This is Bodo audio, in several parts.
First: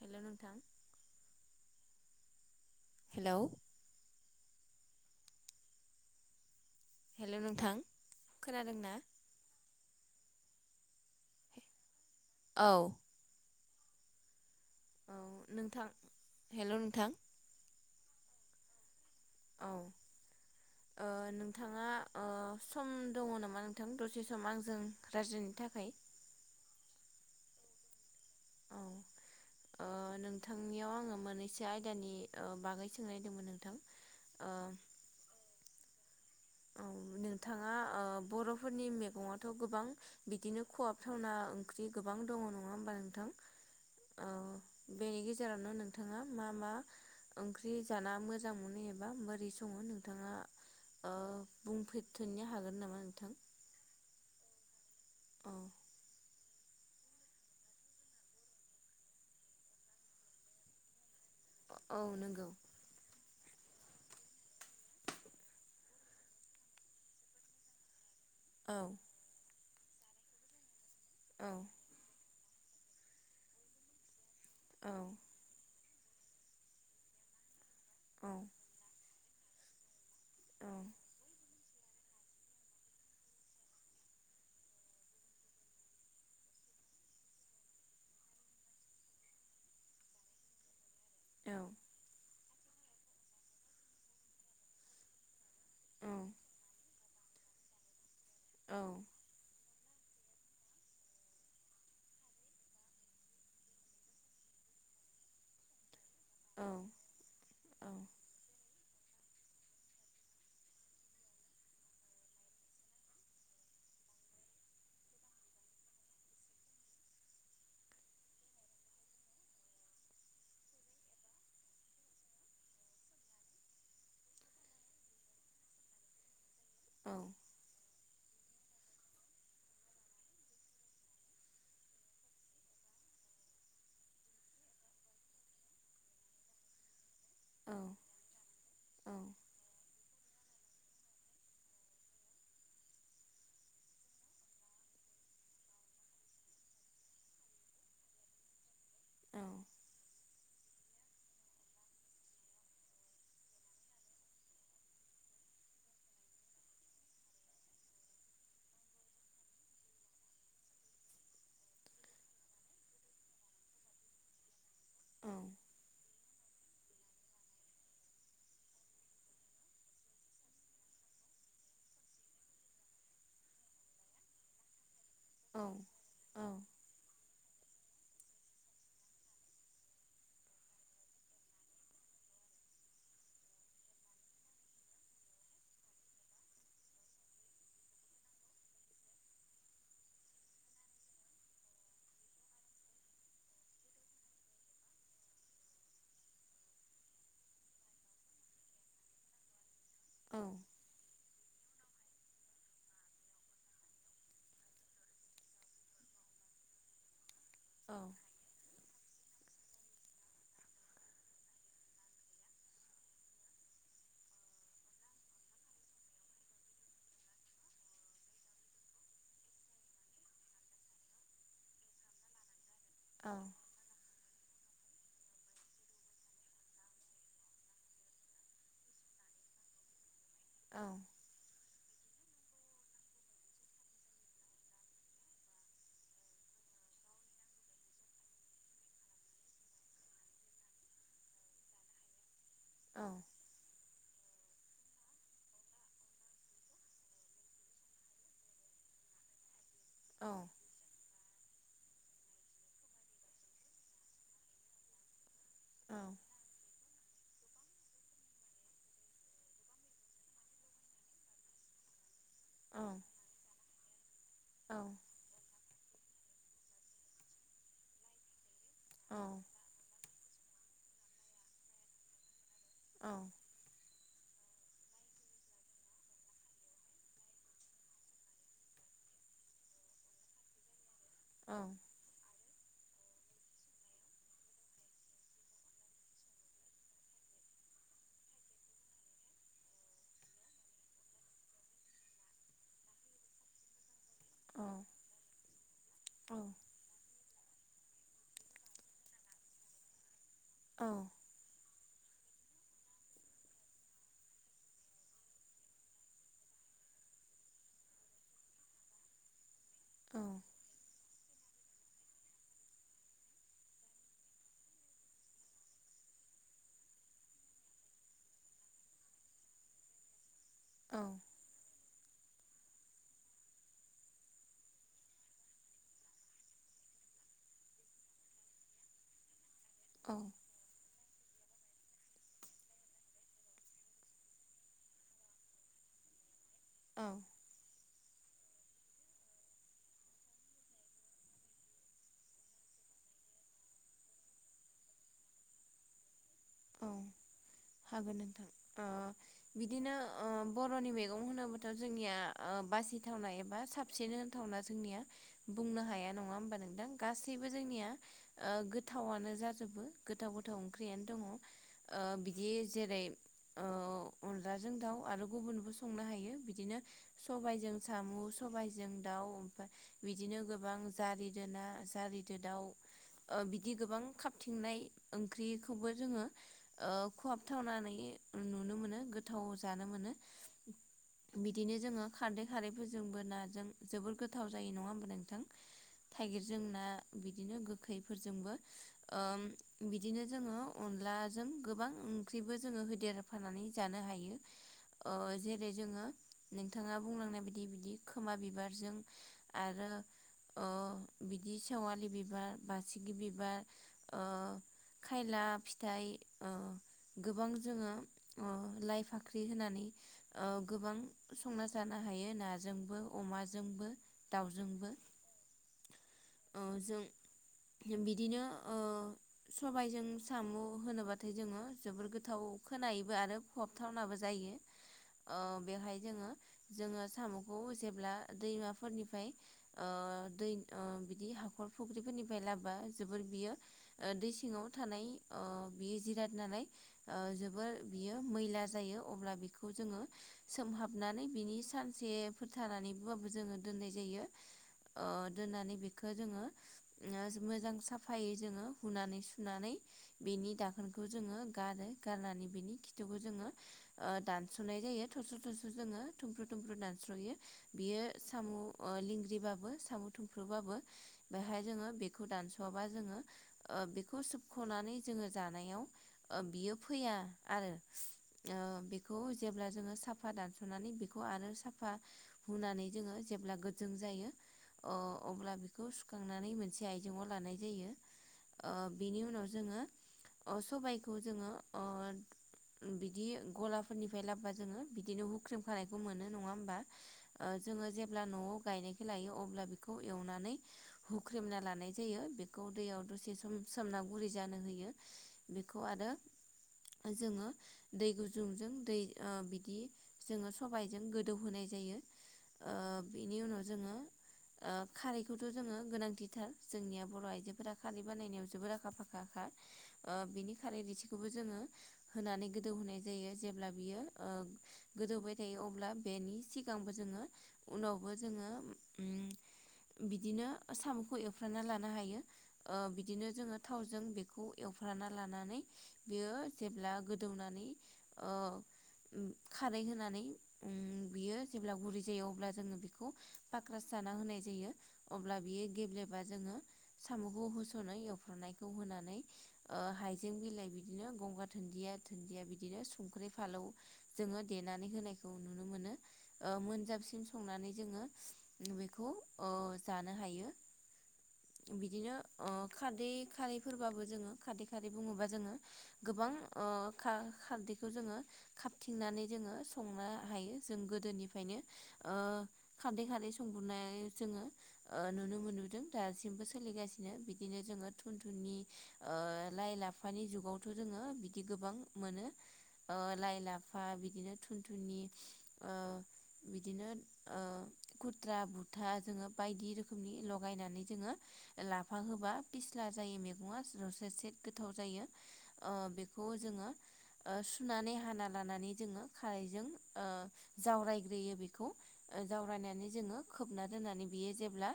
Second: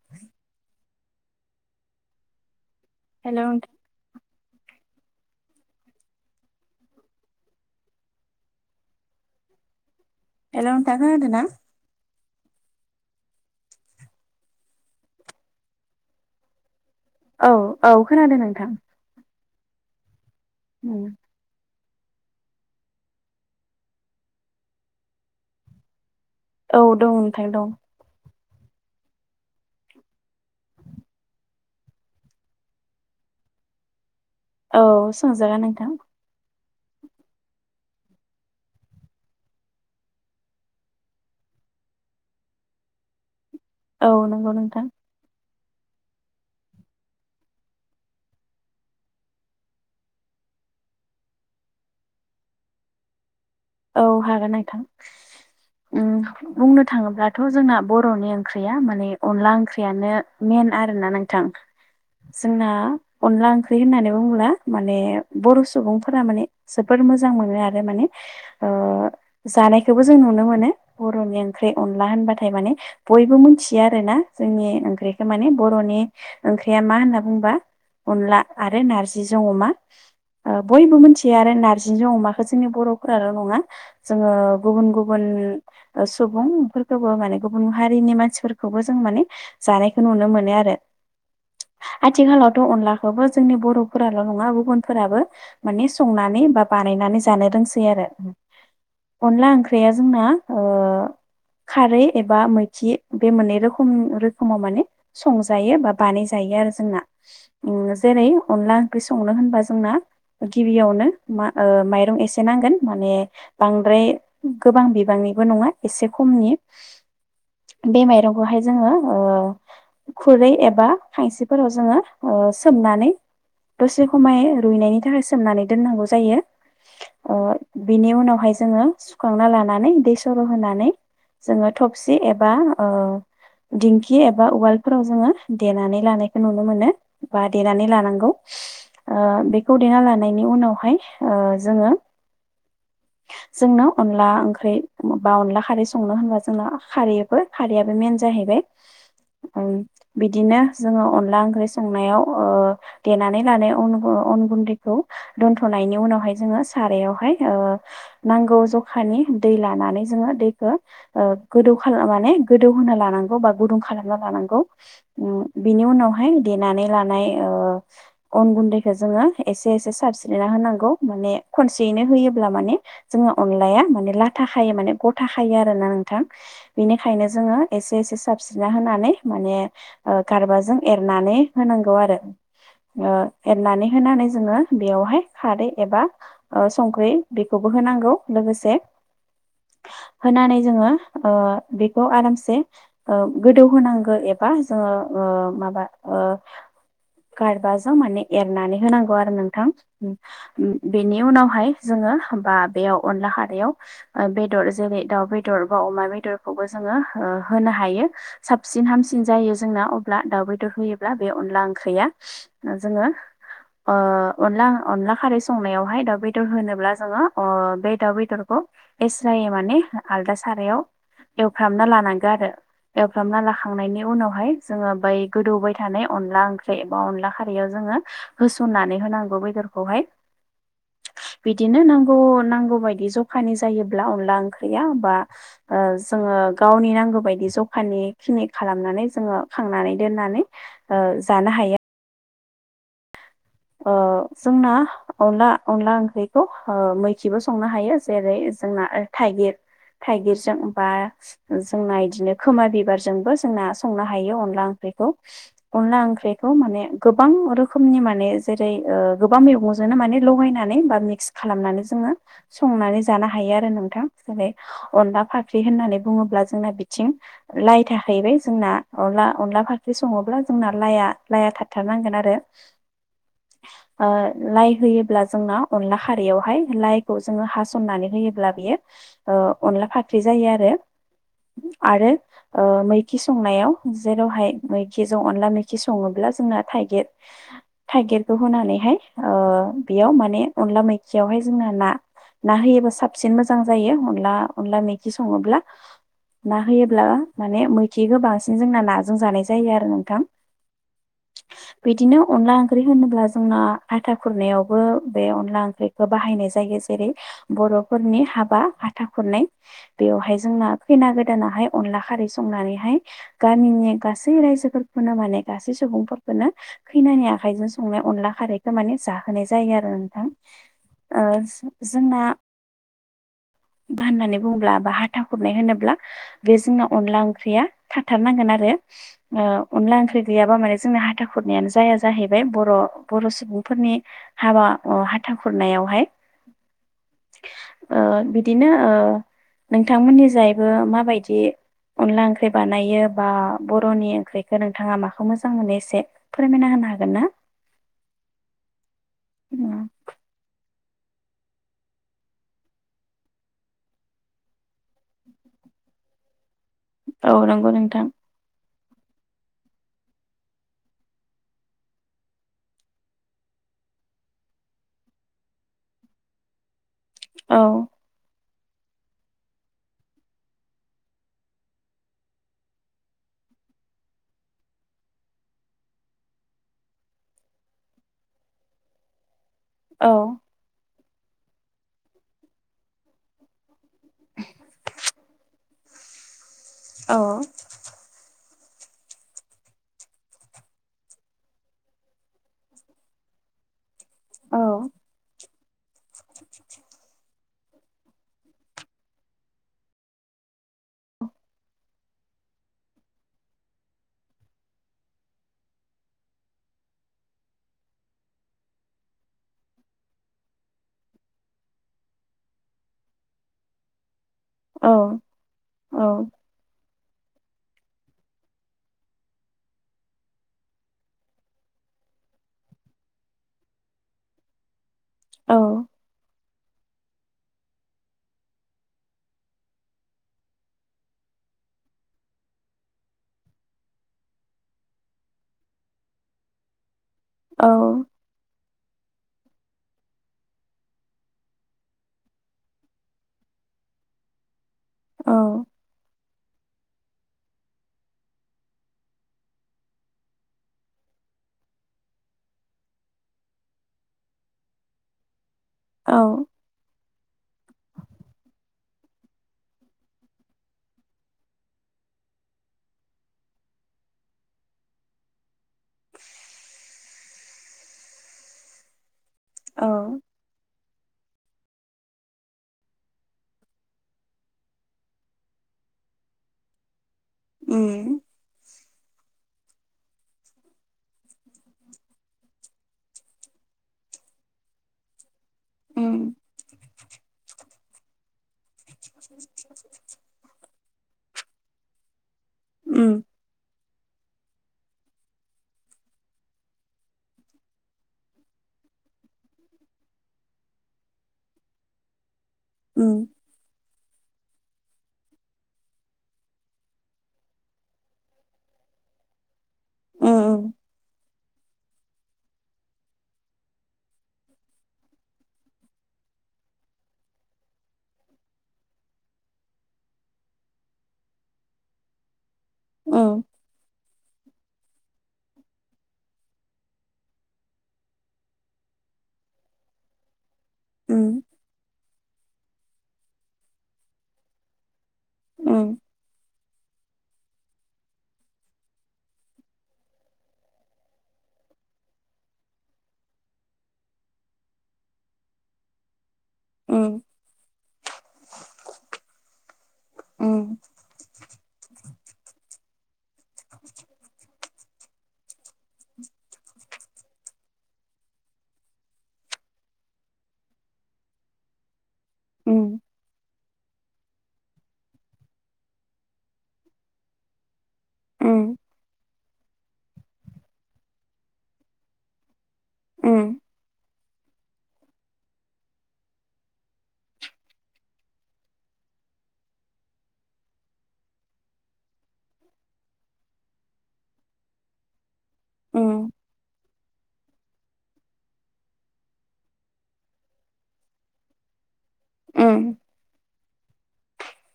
हेलौ नोंथां हेलौ हेलौ नोंथां खोनादों ना? हेलौ नोंथां खोनादोंना? औ औ नोंथां हेलौ नोंथां औ औ खोनादों नोंथां। औ ओ नोंथाङा ओ सम दङ नामा नोंथां दसे सम आंजों रायज्लायनो थाखाय औ दं नोंथां दं। औ ओ नोंथांनियाव आङो मोनैसो आयदानि ओ बागै सोंनायदोंमोन नोंथां ओ औ सोंजागोन नोंथां। औ नोंथाङा ओ बर'फो फोरनि मैगआवथ' गोबां बिदिनो खहाब थावना ओंख्रि गोबां दङ नङा होमबा नोंथां औ नंगौ नोंथां जेरावनो नोंथाङा मा मा ओंख्रि जाना मोजां मोनो एबा बोरै सङो नोंथाङा ओ बुंफेरथोनो हागोन नामा नोंथां? औ हागोन नोंथां। औ उम बुंनो थाङोब्लाथ' जोंना बर'नि ओंख्रिया माने अनला ओंख्रियानो मेन। मेन आरोना नोंथां औ नंगौ जोंना अनला ओंख्रि होननानै बुङोब्ला माने बर' सुबुंफोरा माने जोबोद मोजां मोनो आरो माने ओ औ। जानायखौबो जों नुनो मोनो बर'नि औ ओंख्रि अनला होनबाथाय माने बयबो मोनथियो आरोना। जोंनि औ ओंख्रिखौ माने बर'नि ओंख्रिया मा होनना बुंबा औ अनला आरो नारजि। जिजों अमा ओ औ बयबो मोनथियो आरो नारजि जो अमाखौ जोंनि बर'फोरा नङा जोङो गुबुन गुबुन ओ सुबुं-फोरखौबो माने गुबुन हारिनि मानसि मानसिफोरखौबो जों माने जानायखौ नुनो मोनो आरो औ आथिखालाव थ अनलाखौबो जोंनि बर'फोराल' नङा गुबुनफोराबो माने औ संनानै बा बानायनानै जानो रोंसै आरो औ अनला ओंख्रिया जोंना ओह खारै एबा मैथि बे मोननै रोखोम रोखोमाव माने संजायो बा बानायजायो आरो जोंना उम औ जेरै अनला ओंख्रि संनो होनबा जोंना गिबियावनो मा ओ माइरं एसे नांगोन। माने बांद्राय गोबां बिबांनिबो नङा एसे खमनि। बे माइरंखौहाय जोङो ओ खुरै एबा खांसिफोराव जोङो ओ ओ सोमनानै दसे खमाय रुइनायनि थाखाय सोमनानै दोननांगौ जायो। औ ओ बिनि उनावहाय जोङो सुखांना लानानै दै सर' होनानै जोङो थबसि एबा ओ दिंखि एबा उवालफोराव जोङो देनानै लानायखौ नुनो मोनो। बा देनानै औ लानांगौ ओ बेखौ देना लानो लानायनि उनावहाय ओ जोङो जोंनो अनला ओंख्रि बा अनला खारै संनो होनबा जोंना खारैबो खारैयाबो मेन जाहैबाय। औ औ ओं। बिदिनो जोङो अनला ओंख्रि संनायाव ओ देनानै लानाय अन अन गुन्दैखौ दोनथ'नायनि उनावहाय जोङो सारायावहाय ओ नांगौ जखानि दै लानानै जोङो दैखो ओ गोदौ खालामनानै गोदौ होना लानांगौ बा गुदुं खालामना लानांगौ उम बिनि उनाव [unintelligible] देनानै लानाय ओ अन गुन्दैखो जोङो एसे एसे सारस्रिना होनांगौ। माने खनसेयैनो होयो ब्ला माने जोंङो अनलाया माने लाथा खायो माने गथा खायो आरोना नोंथां बेनिखायनो जोङो एसे एसे साबस्रिना होनानै माने ओ गारबाजों एरनानै होनांगौ आरो। ओ एरनानै होनानै जोङो बेयावहाय खारै एबा ओ संख्रि बेखौबो होनांगौ लोगोसे होनानै जोङो ओ बेखौ आरामसे ओ गोदौ होनांगो एबा जोङो। ओ माबा ओ। गारबाजों माने एरनानै होनांगौ आरो नोंथां बेनि उनावहाय जोङो। बा बेयाव अनला खारायाव ओ बेदर जेरै दाउ बेदर बा अमा बेदरखौबो जोङो ओ। होनो हायो साबसिन हामसिन। सिन जायो जोंना अब्ला दाउ बेदर होयोब्ला बे अनला ओंख्रिया जोङो। ओ अनला अनला खारै संनायावहाय दाउ बेदर होनोब्ला। जोङो उ बे दाउ बेदरखौ एस्राय माने आलदा सारायाव। एवफ्रामना लानांगौ आरो एवफ्रामना लाखांनायनि उनावहाय। जोङो बै गोदौबाय थानाय अनला ओंख्रि बा अनला खारैयाव जोङो होसननानै होनांगौ बे। खौहाय। औ। दिनो नांगौ नांगौ बायदि जखानि जायोब्ला अनला ओंख्रिया बा ओ जोङो। गावनि नांगौ बायदि जखानि खिनि खालामनानै जोङो खांनानै दोननानै ओ जानो हायो। ओ जोंना अनला अनला ओंख्रिखौ ओ मैखिबो संनो हायो जेरै जों। ना थाइगिर थाइगिरजों बा। जोंना यिदिनो खोमा बिबारजोंबो जोंना संनो हायो अनला ओंख्रिखौ अनला ओंख्रिखौ। खौ माने गोबां रोखोमनि माने जो। जेरै ओ गोबां मैगंजोंनो माने लगायनानै बा मिक्स खालामनानै जोङो संनानै जानो हायो। ओरै आरो नोंथां जै अनला फाख्रि होननानै। बुङोब्ला जोंना बिथिं लाइ थाहैबाय जोंना अनला अनला फाख्रि सङोब्ला जोंना लाइया। ला लाया थाथारनांगोन आरो। ओ लाइ होयोब्ला जोंना अनला खारैयावहाय लाइखौ जोङो हास'ननानै होयोब्ला बियो। ओ अनला फाख्रि जायो आरो। ओ मैखि संनायाव जेरावहाय मैखिजों अनला मैखि सङोब्ला जोंना थाइगिर। थाइगिरखौ होनानैहाय ओ बेयाव माने अनला मैखियावहाय जोंना ना। ना होयोबा साबसिन मोजां जायो अन। अनला अनला मैखि सङोब्ला ना होयोब्ला माने मैखिखौ बांसिन जोंना नाजों जानाय जायो आरो नोंथां। उम। बिदिनो अनला ओं ओंख्रि होनोब्ला जोंना आथा खुरनायावबो बे अनला ओंख्रिखौ बाहायनाय जायो जेरै बर बर'फोरनि हाबा हाथा खुरनाय बेयावहाय जोंना खैना गोदा गोदानावहाय अनला खारै संनानैहाय गामिनि गासै रायजोफोरखौनो माने गासै सुबुंफोरखौ खैनो खैनानि आखा आखाइजों संनाय अनला खारैखौ माने जाहोनाय जायो आरो नोंथां‌ ओ। जोंना। होननानै बुङोब्ला बा हाथा हुरनाय होनोब्ला बे जोंना अनला ओंख्रिया थाथारनांगोन आरो। बे ओ अनला ओंख्रि गैयाबा माने जोंना हा हाथा खुरनायानो जाया जाहैबाय बर' बर' सुबुंफोरनि हाबा अ हाथा खुरनायावहाय। औ। ओ बिदिनो ओ नोंथांमोननि जायैबो माबायदि? अनला ओंख्रि बानायो बा बर'नि ओंख्रिखौ नोंथाङा माखौ मोजां मोनो एसे। फोरमायना होनो औ हागोन ना? हागोन नोंथां ओ बिदिनो ओ ब बर'नि मैगं होनोबथ' जोंनिया ओ बासिथावना एबा साबसिन होनथावना जोंनिया। बुंनो हाया नङा होनोमबा नों औ गासैबो नंगौ जोंनिया नोंथां ओ गोथावआनो जाजोबो गोथाव गोथाव ओंख्रियानो दङ। ओ ओ बिदि जेरै ओ अनला जों दाउ आरो गुबुनबो संनो हायो बिदिनो। औ सबायइजों सामुस। सबायजों दाउ ओमफ्राय बिदिनो गोबां जारिदोना जारिदो दाउ ओ‌ बिदि गोबां खाबथिंनाय ओंख्रिखौबो जोङो। ओ खहाबथावनानै नुनो मोनो गोथाव जानो औ मोनो। बिदिनो जोङो खारदै खारैफोरजोंबो नाजों जोबोर गोथाव जायो नङा होमबा नोंथां थाइगिरजों ना औ बिदिनो गोखैफोरजोंबो ओ बिदिनो जोङो अनला गोबां ओंख्रिबो जोंङो होदेरफानानै जानो हायो औ ओ जे जेरै जोङो नोंथाङा बुंलांनाय बायदि बिदि खोमा बिबारजों आरो ओ बिदि सेवालि बिबार बासिगि बिबार ओ खायला फिथाइ औ गोबां जोङो ओ लाइ फाख्रि होनानै गोबां संना जानो हायो। हायो नाजोंबो अमाजोंबो औ दाउजोंबो औ ओ जों बिदिनो ओ सबायजों साम' होनोब्लाथाय जोंङो जोबोर गोथाव खोनायोबो आरो फबथावनाबो जायो ओ बेवहाय जोंङो जोंङो साम'खौ जेब्ला दैमा फोरनिफ्राय ओ दैद ओ बिदि हाखर फुख्रिफोरनिफ्राय लाबा जोबोर बियो ओ दै सिङांव थानाय ओ बियो जिराद नालाय ओ औ जोबोर बियो मैला जायो। अब्ला बेखौ जोंङो सोमहाबनानै बिनि सानसे फोरथानानैबाबो जोंङो दोननाय जाय ङो अ औ दोननानै बेखो जोंङो ओ मोजां साफायै जोंङो हुनानै सुनानै बेनि दाखोनखौ जोंङो गारो गारनानै बिनि खिथुखौ जोंङो ओ दानस'नाय जायो थब्स्र स्रस' जोंङो औ थुमफ्रु थुमफ्रु दानस'यो बियो साम' ओ लिंग्रिबाबो सामु थुमफ्रुबाबो बेहाय जोंङो बेखौ दानस'वाबा जोंङोखौ ओ बेखौ सोबख'नानै नै जोंङो जानायाव ओ बियो फैया आरो। खौ जेब्ला औ जोंङो साफा दानस'नानै आरो साफा हुनानै जोंङो जेब्ला गोदजों जायो अ अब्ला बेखौ सुखांनानै मोनसे आयजें आव लानाय जायो उम ओ बेनि उनाव जोंङो अ सबायखौ जोंङो अ बिदि गलाफोरनिफ्राय लाब्बा जोंङो बिदिनो हुख्रेम खानायखौ उम मोनो नंङा होमबा? ओ जोंङो जेब्ला न'आव गायनायखौ लायो अब्ला बेखौ एवनानै हुख्रेमना लानाय जायो बेखौ दैयाव उम दसे सम सोमना गुरै जानो होयो बेखौ आरो जोंङो दै गुजुंजों दै ओ बिदि जोंङो सबायजों गोदौ होनाय जायो ओ उम बेनि उनाव जोंङो ओ खारैखौथ' जोंङो गोनांथिथार जोंनिया बर' आइजोफोरा खारै बानायनायाव जोबोर आखा फाखा फाखा खा ओ बिनि उम खारै रोसिखौबो जोंङो होनानै गोदौहोनाय जायो जेब्ला बियो ओ गोदौबाय थायो अब्ला बेनि सिगांबो जों ङो उनावबो जोंङो उम बिदिनो साम'खौ एवफ्राना लानो हायो। ओ बिदिनो उम जोंङो थावजों बेखौ एव फ्राना लानानै बियो जेब्ला गोदौनानै ओ उम खारै होनानै अंम उम बियो जेब्ला गुरै जायो अब्ला जोंङो बेखौ फाक्रासाना होनाय जायो। अब्ला बियो गेब्लेबा जोंङो साम'खौ होस'नो एवफ्राननायखौ होनानै ओ हाइजें बिलाइ बिदिनो गंगार धोन न्दिया दुुनदिया बिदिनो संख्रि फालौ जोंङो देनानै होनायखौ नुनो मोनो। ओ मोनजाबसिम संनानै जोंङो बेखौ ओ जानो हायो बिदिनो अ खारादै खारैफोरबाबो जोंङो खदै खारै बुंङोबा जोंङो गोबां ओ खारदैखौ जोंङो खाबथिंनानै जोंङो संनो हायो जों गोदोनिफ्रायनो ओ ओ खारदै खारदै संबुरनाय जोंङो ओ नुनो मोनबोदों दासिमबो सोलिगासिनो बिदिनो जोंङो थुन-थुनि ओ लाइ लाफानि जुगावथ' जोंङो बिदि गोबां मोनो। अ लाइ लाफा बिद दिनो थुन-थुनि ओ बिदिनो ओ कुथ्रा बु था जोंङो बायदि रोखोमनि लगायनानै जोंङो लाफा होबा फिस्ला जायो मैगंङा जौसे सेट गोथाव जायो ओ बेखौ जोंङो ओ सुनानै हाना लानानै जोंङो खारैजों जावरायग्रोयो बेखौ। ओ जावरायनानै जोंङो ना दोननानै बियो जेब्ला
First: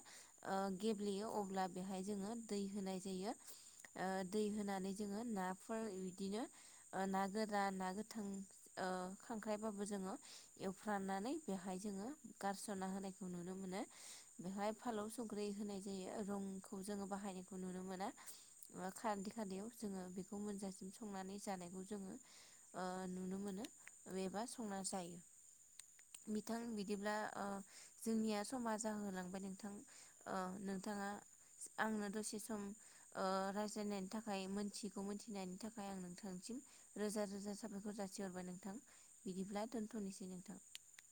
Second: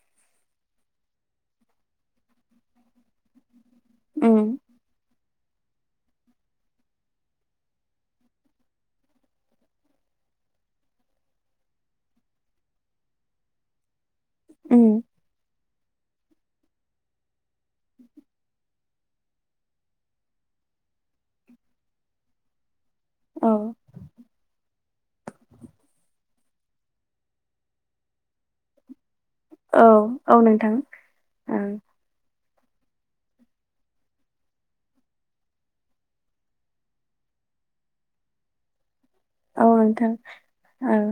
गेब्लेयो अब्ला बेहाय जोंङो दै होनाय जायो। ओ दै होनानै जोंङो ना नाफोर बिदिनो ना गोरा ना गोथां ओ खांख्राइबाबो जोङो एवफ्राननानै बेहाय जोंङो गारस'ना होनाय नुनो मोनो बेहाय फालौ संख्रि होनाय रंखौ जोंङो बाहायनायखौ नुनो मोना खारदे खान्दैयाव जोङो बेखौ मोनजासिनो संनानै जानायखौ जोंङो ओ नुनो मोनो एबा संना जायो बिथां बिदिब्ला ओ जोंनिया समा जाहोलांदों नोंथां औ ओ औ नोंथां नोंथाङा ओं आंनो दसे सम [unintelligible] ओ रायज्लायनायनि थाखाय मोनथिगौ मिथिनायनि थाखाय आं नोंथांसिम रोजा रोजा साबायखर जासि हरबाय नोंथां औ बिदिब्ला नोंथां दोनथ'नोसै नोंथां ओं